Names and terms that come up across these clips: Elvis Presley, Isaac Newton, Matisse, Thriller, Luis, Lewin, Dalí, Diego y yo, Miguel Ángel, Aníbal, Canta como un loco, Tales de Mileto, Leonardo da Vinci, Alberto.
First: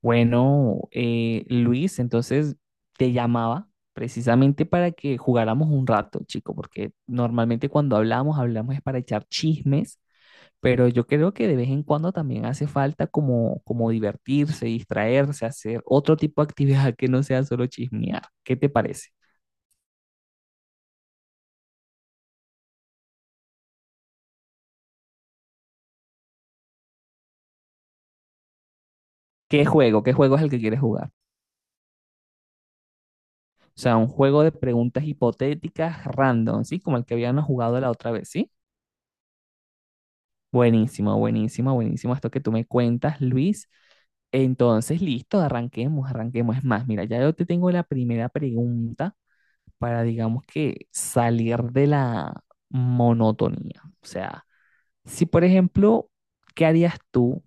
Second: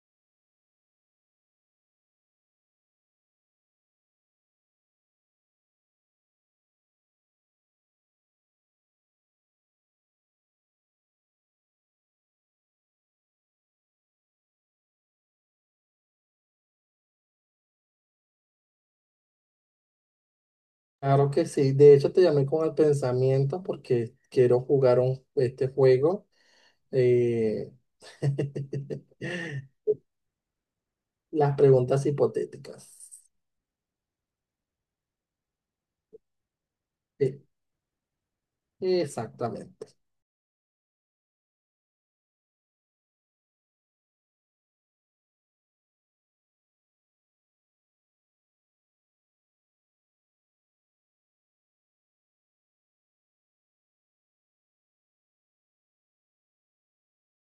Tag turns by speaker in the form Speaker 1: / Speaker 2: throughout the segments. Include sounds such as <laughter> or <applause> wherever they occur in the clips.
Speaker 1: Bueno, Luis, entonces te llamaba precisamente para que jugáramos un rato, chico, porque normalmente cuando hablamos, hablamos es para echar chismes, pero yo creo que de vez en cuando también hace falta como divertirse, distraerse, hacer otro tipo de actividad que no sea solo chismear. ¿Qué te parece?
Speaker 2: Claro que sí. De hecho, te llamé con el pensamiento porque quiero jugar este juego. eh,
Speaker 1: ¿Qué
Speaker 2: <laughs>
Speaker 1: juego? ¿Qué juego es el que quieres jugar?
Speaker 2: las preguntas hipotéticas.
Speaker 1: O sea, un juego de preguntas hipotéticas random, ¿sí? Como el que
Speaker 2: Eh,
Speaker 1: habíamos jugado la otra vez, ¿sí?
Speaker 2: Exactamente.
Speaker 1: Buenísimo, buenísimo, buenísimo esto que tú me cuentas, Luis. Entonces, listo, arranquemos, arranquemos. Es más, mira, ya yo te tengo la primera pregunta para, digamos que, salir de la monotonía. O sea, si por ejemplo, ¿qué harías tú,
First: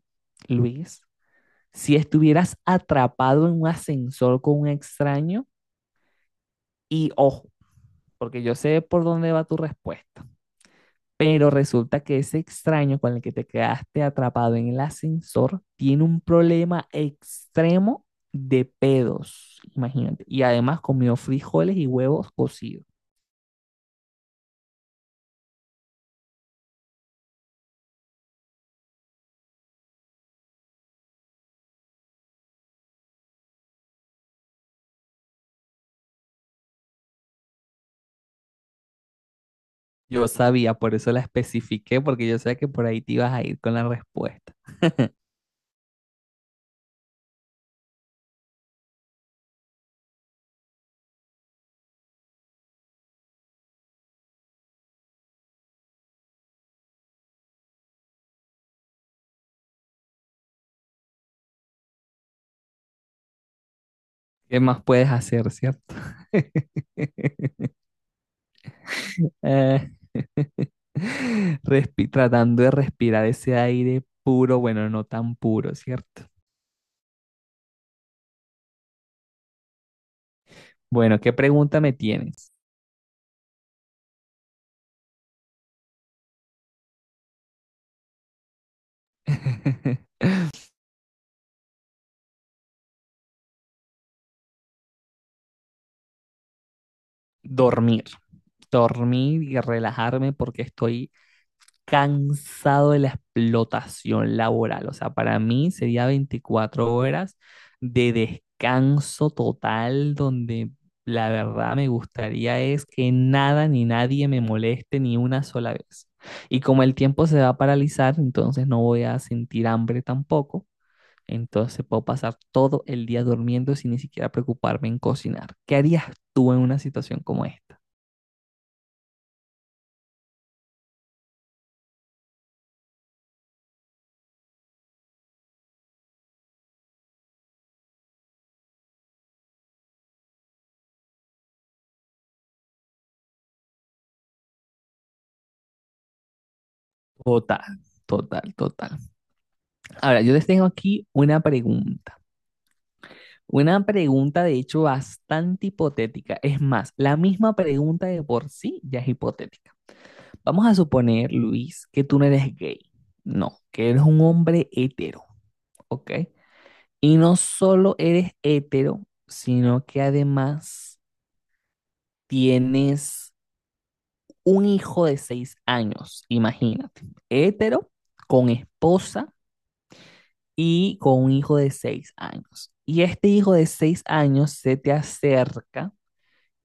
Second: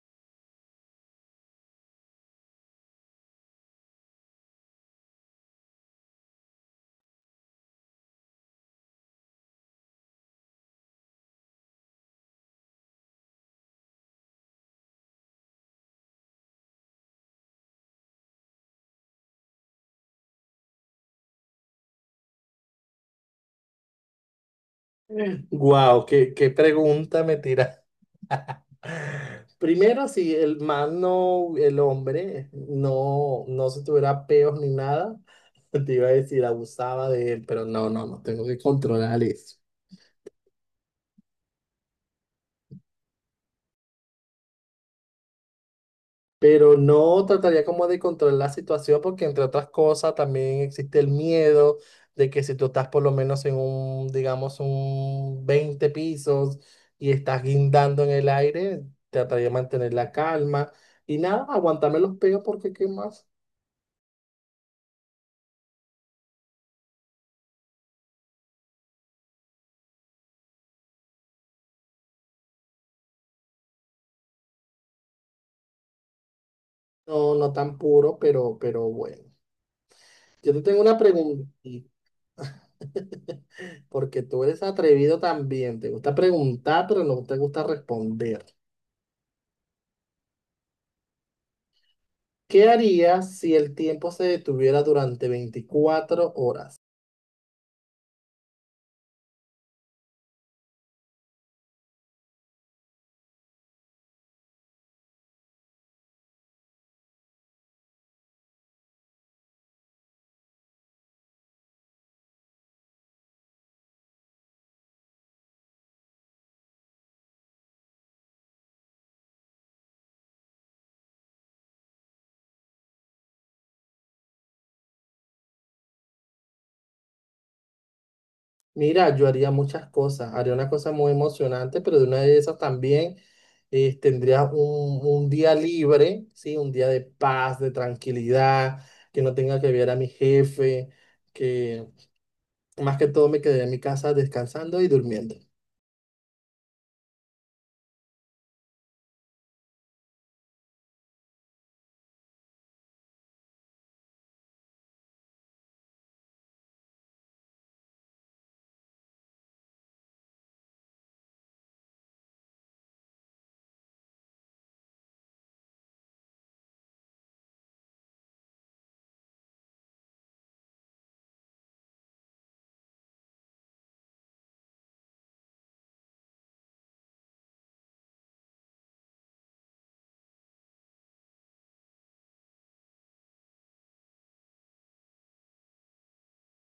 Speaker 1: Luis, si estuvieras atrapado en un ascensor con un extraño? Y ojo, porque yo sé por dónde va tu respuesta. Pero resulta que ese extraño con el que te quedaste atrapado en el ascensor tiene un problema extremo de pedos, imagínate. Y además comió frijoles y huevos cocidos.
Speaker 2: Wow, qué pregunta me tira. Primero, si el hombre no se tuviera peos ni nada, <laughs> te iba a decir abusaba de él, pero no, tengo que controlar eso.
Speaker 1: Yo sabía, por eso la especifiqué, porque yo sabía que por ahí te ibas a ir con la respuesta.
Speaker 2: Pero no trataría como de controlar la situación porque entre otras cosas también existe el miedo de que si tú estás por lo menos en un, digamos, un 20 pisos y estás guindando en el aire, trataría de mantener la calma y nada, aguantarme los pegos porque qué más,
Speaker 1: ¿Qué más puedes hacer, cierto? <laughs> Eh, Tratando de respirar ese aire puro, bueno, no tan puro, ¿cierto?
Speaker 2: no, no tan puro, pero bueno. Yo te tengo una
Speaker 1: Bueno, ¿qué
Speaker 2: pregunta,
Speaker 1: pregunta me tienes?
Speaker 2: porque tú eres atrevido también, te gusta preguntar, pero no te gusta responder.
Speaker 1: <laughs>
Speaker 2: ¿Qué harías si el tiempo se detuviera durante 24 horas?
Speaker 1: Dormir. Dormir y relajarme porque estoy cansado de la explotación laboral. O sea, para mí sería 24 horas de descanso total donde la verdad me gustaría es que nada ni nadie me moleste ni una sola vez. Y como el tiempo se va a paralizar, entonces no voy a sentir hambre tampoco. Entonces puedo pasar todo el día durmiendo sin ni siquiera preocuparme en cocinar. ¿Qué harías tú en una situación como esta?
Speaker 2: Mira, yo haría muchas cosas. Haría una cosa muy emocionante, pero de una de esas también tendría un día libre, ¿sí? Un día de paz, de tranquilidad, que no tenga que ver a mi jefe, que más que todo me quedé en mi casa descansando y durmiendo.
Speaker 1: Total, total, total. Ahora, yo les tengo aquí una pregunta. Una pregunta, de hecho, bastante hipotética. Es más, la misma pregunta de por sí ya es hipotética. Vamos a suponer, Luis, que tú no eres gay. No, que eres un hombre hetero, ¿ok? Y no solo eres hetero, sino que además tienes un hijo de 6 años, imagínate, hetero, con esposa y con un hijo de 6 años. Y este hijo de 6 años se te acerca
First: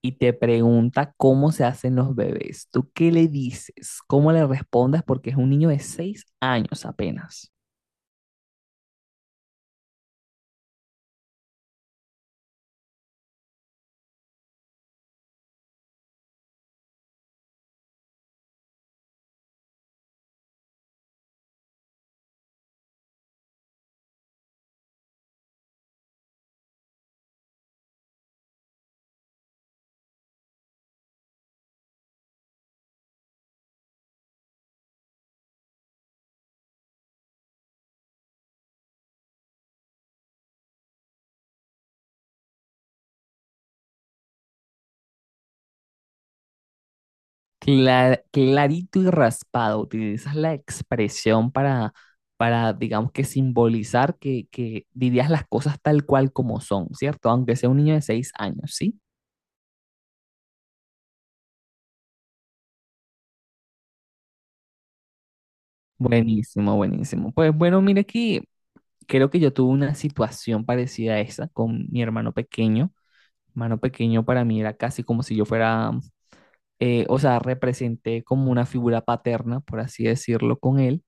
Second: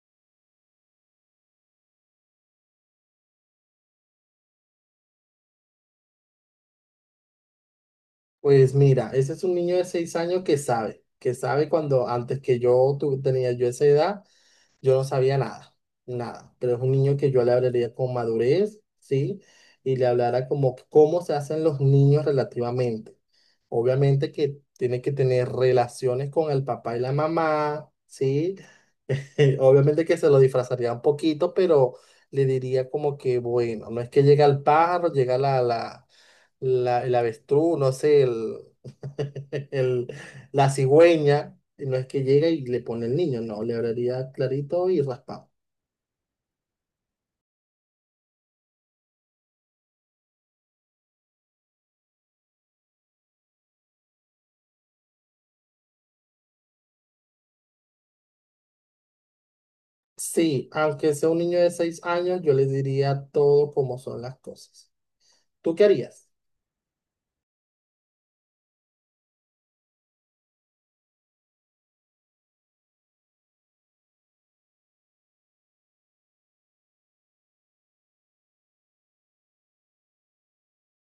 Speaker 1: y te pregunta cómo se hacen los bebés. ¿Tú qué le dices? ¿Cómo le respondes? Porque es un niño de 6 años apenas.
Speaker 2: Pues mira, ese es un niño de 6 años que sabe cuando antes que tenía yo esa edad. Yo no sabía nada, nada, pero es un niño que yo le hablaría con madurez, ¿sí? Y le hablara como cómo se hacen los niños relativamente. Obviamente que tiene que tener relaciones con el papá y la mamá, ¿sí? <laughs> Obviamente que se lo disfrazaría un poquito, pero le diría como que, bueno, no es que llega el pájaro, llega el avestruz, no sé, <laughs> el- la cigüeña, y no es que llega y le pone el niño, no, le hablaría clarito y raspado.
Speaker 1: Clarito y raspado, utilizas la expresión para digamos que simbolizar que dirías las cosas tal cual como son, ¿cierto? Aunque sea un niño de 6 años, ¿sí?
Speaker 2: Sí, aunque sea un niño de 6 años, yo les diría todo como son las cosas. ¿Tú qué harías?
Speaker 1: Buenísimo, buenísimo. Pues bueno, mira aquí, creo que yo tuve una situación parecida a esa con mi hermano pequeño. Hermano pequeño para mí era casi como si yo fuera, o sea, representé como una figura paterna, por así decirlo, con él.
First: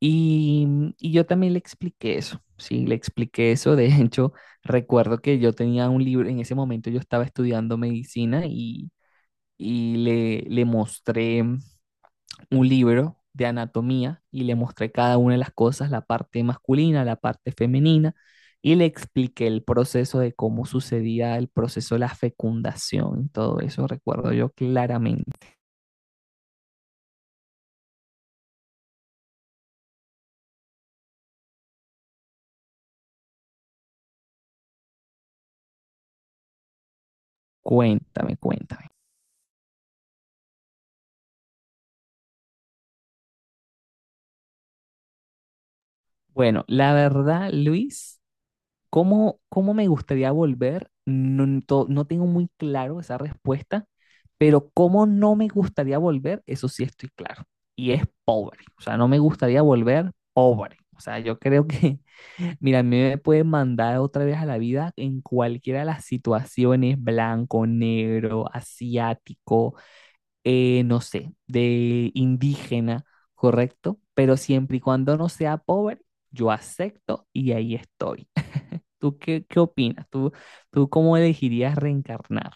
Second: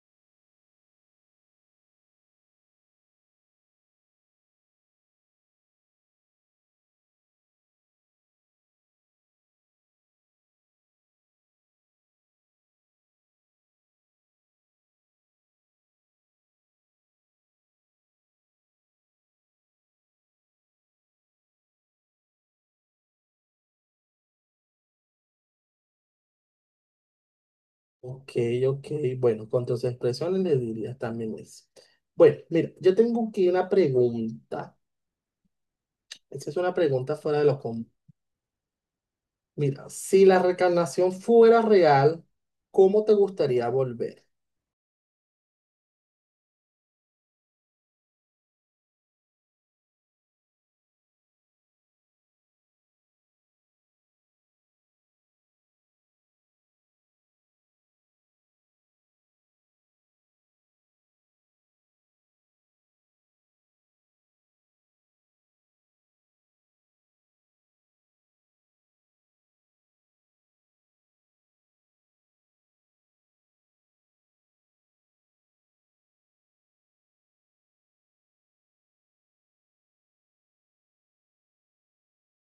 Speaker 1: Y, y yo también le expliqué eso, sí, le expliqué eso. De <laughs> hecho, recuerdo que yo tenía un libro, en ese momento yo estaba estudiando medicina y le mostré un libro de anatomía y le mostré cada una de las cosas, la parte masculina, la parte femenina, y le expliqué el proceso de cómo sucedía el proceso de la fecundación, todo eso recuerdo yo claramente.
Speaker 2: Ok, ok. Bueno, con tus expresiones les dirías también eso. Bueno, mira, yo tengo aquí una pregunta. Esa es una pregunta fuera de lo común.
Speaker 1: Cuéntame, cuéntame.
Speaker 2: Mira, si la reencarnación fuera real, ¿cómo te gustaría volver?
Speaker 1: Bueno, la verdad, Luis, ¿cómo me gustaría volver? No tengo muy claro esa respuesta, pero cómo no me gustaría volver, eso sí estoy claro. Y es pobre. O sea, no me gustaría volver pobre. O sea, yo creo que mira, a mí me puede mandar otra vez a la vida en cualquiera de las situaciones, blanco, negro, asiático, no sé, de indígena, ¿correcto? Pero siempre y cuando no sea pobre, yo acepto y ahí estoy. <laughs> ¿Tú qué opinas? ¿Tú cómo elegirías reencarnar?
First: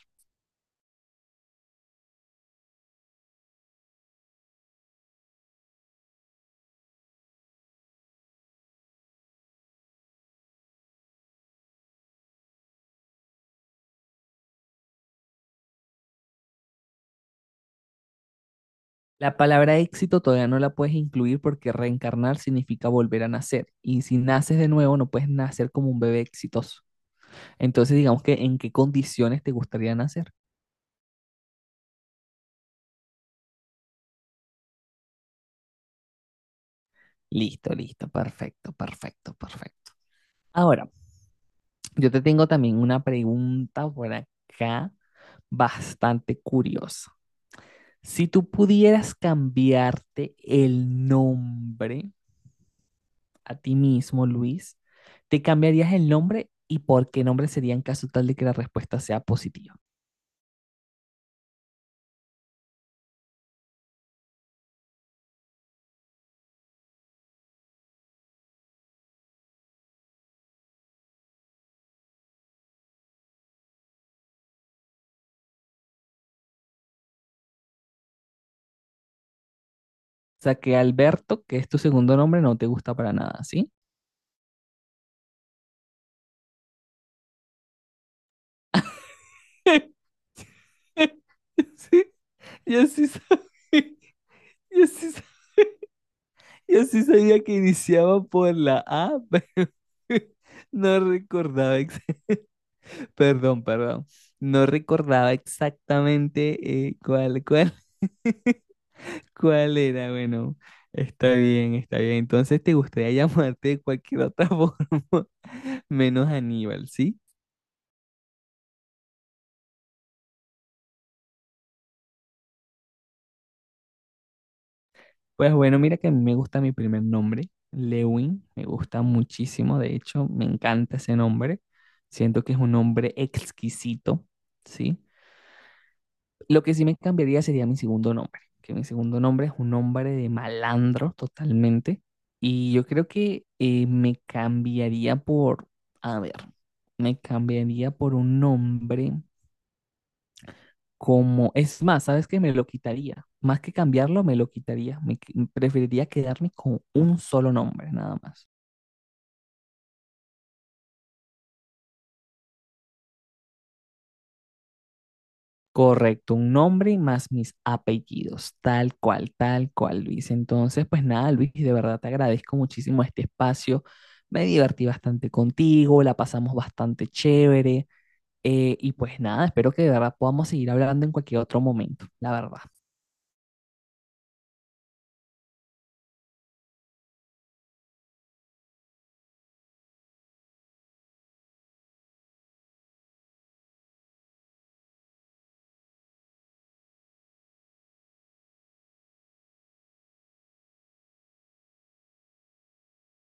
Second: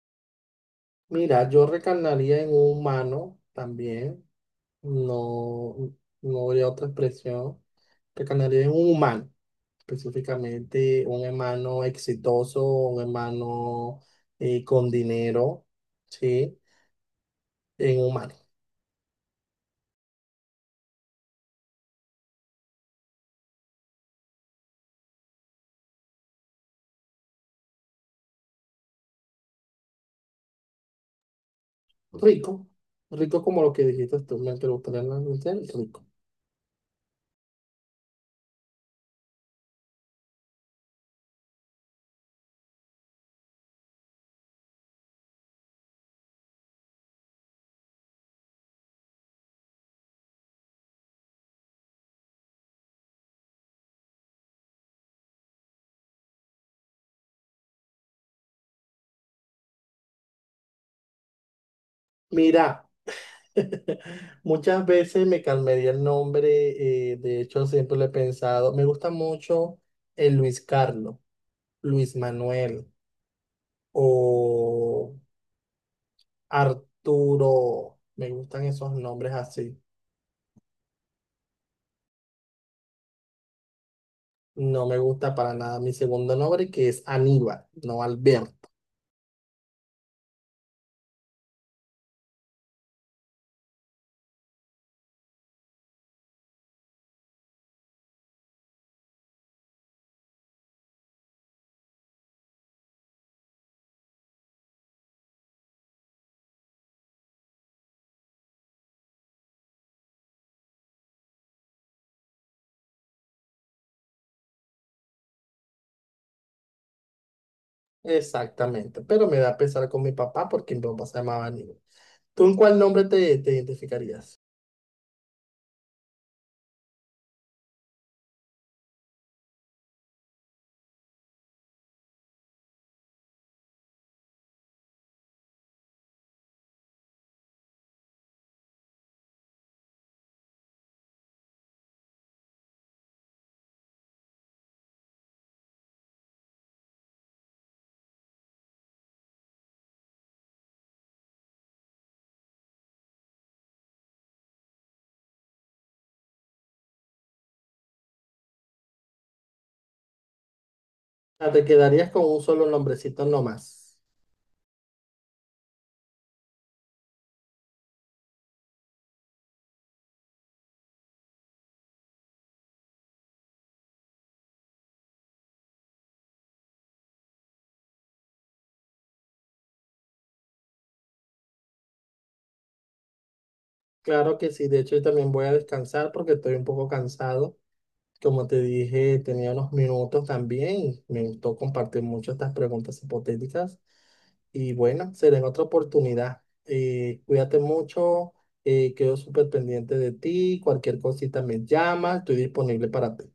Speaker 2: Mira, yo reencarnaría en un humano también. No, no habría otra expresión. Reencarnaría en un humano, específicamente un hermano exitoso, un hermano con dinero, ¿sí? En un mano.
Speaker 1: La palabra éxito todavía no la puedes incluir porque reencarnar significa volver a nacer. Y si naces de nuevo, no puedes nacer como un bebé exitoso. Entonces, digamos que en qué condiciones te gustaría nacer.
Speaker 2: Rico, rico como lo que dijiste tú, me preguntaron en la noche, rico.
Speaker 1: Listo, listo, perfecto, perfecto, perfecto. Ahora, yo te tengo también una pregunta por acá bastante curiosa. Si tú pudieras cambiarte el nombre a ti mismo, Luis, ¿te cambiarías el nombre y por qué nombre sería en caso tal de que la respuesta sea positiva?
Speaker 2: Mira, <laughs> muchas veces me cambiaría el nombre, de hecho siempre lo he pensado, me gusta mucho el Luis Carlos, Luis Manuel o Arturo, me gustan esos nombres así.
Speaker 1: O sea, que Alberto, que es tu segundo nombre, no te gusta para nada, ¿sí?
Speaker 2: No me gusta para nada mi segundo nombre, que es Aníbal, no Alberto.
Speaker 1: <laughs> Sí, yo sí sabía. Yo sí, sa- yo sí sabía que iniciaba por la A, <laughs> pero no recordaba, perdón, perdón, no recordaba exactamente <laughs> cuál era. Bueno, está bien, está bien. Entonces te gustaría llamarte de cualquier otra <laughs> forma, menos Aníbal, ¿sí?
Speaker 2: Exactamente. Pero me da pesar con mi papá porque mi papá se llamaba Aníbal. ¿Tú en cuál te identificarías?
Speaker 1: Pues bueno, mira que a mí me gusta mi primer nombre, Lewin, me gusta muchísimo, de hecho, me encanta ese nombre. Siento que es un nombre exquisito, ¿sí? Lo que sí me cambiaría sería mi segundo nombre, que mi segundo nombre es un nombre de malandro totalmente. Y yo creo que me cambiaría por, a ver, me cambiaría por un nombre como, es más, ¿sabes qué? Me lo quitaría. Más que cambiarlo, me lo quitaría. Preferiría quedarme con un solo nombre, nada más.
Speaker 2: Ah, ¿te quedarías con un solo nombrecito nomás?
Speaker 1: Correcto, un nombre más mis apellidos, tal cual, Luis. Entonces, pues nada, Luis, de verdad te agradezco muchísimo este espacio. Me divertí bastante contigo, la pasamos bastante chévere. Y pues nada, espero que de verdad podamos seguir hablando en cualquier otro momento, la verdad.
Speaker 2: Claro que sí. De hecho, yo también voy a descansar porque estoy un poco cansado. Como te dije, tenía unos minutos también. Me gustó compartir mucho estas preguntas hipotéticas. Y bueno, será en otra oportunidad. Cuídate mucho, quedo súper pendiente de ti, cualquier cosita me llamas, estoy disponible para ti.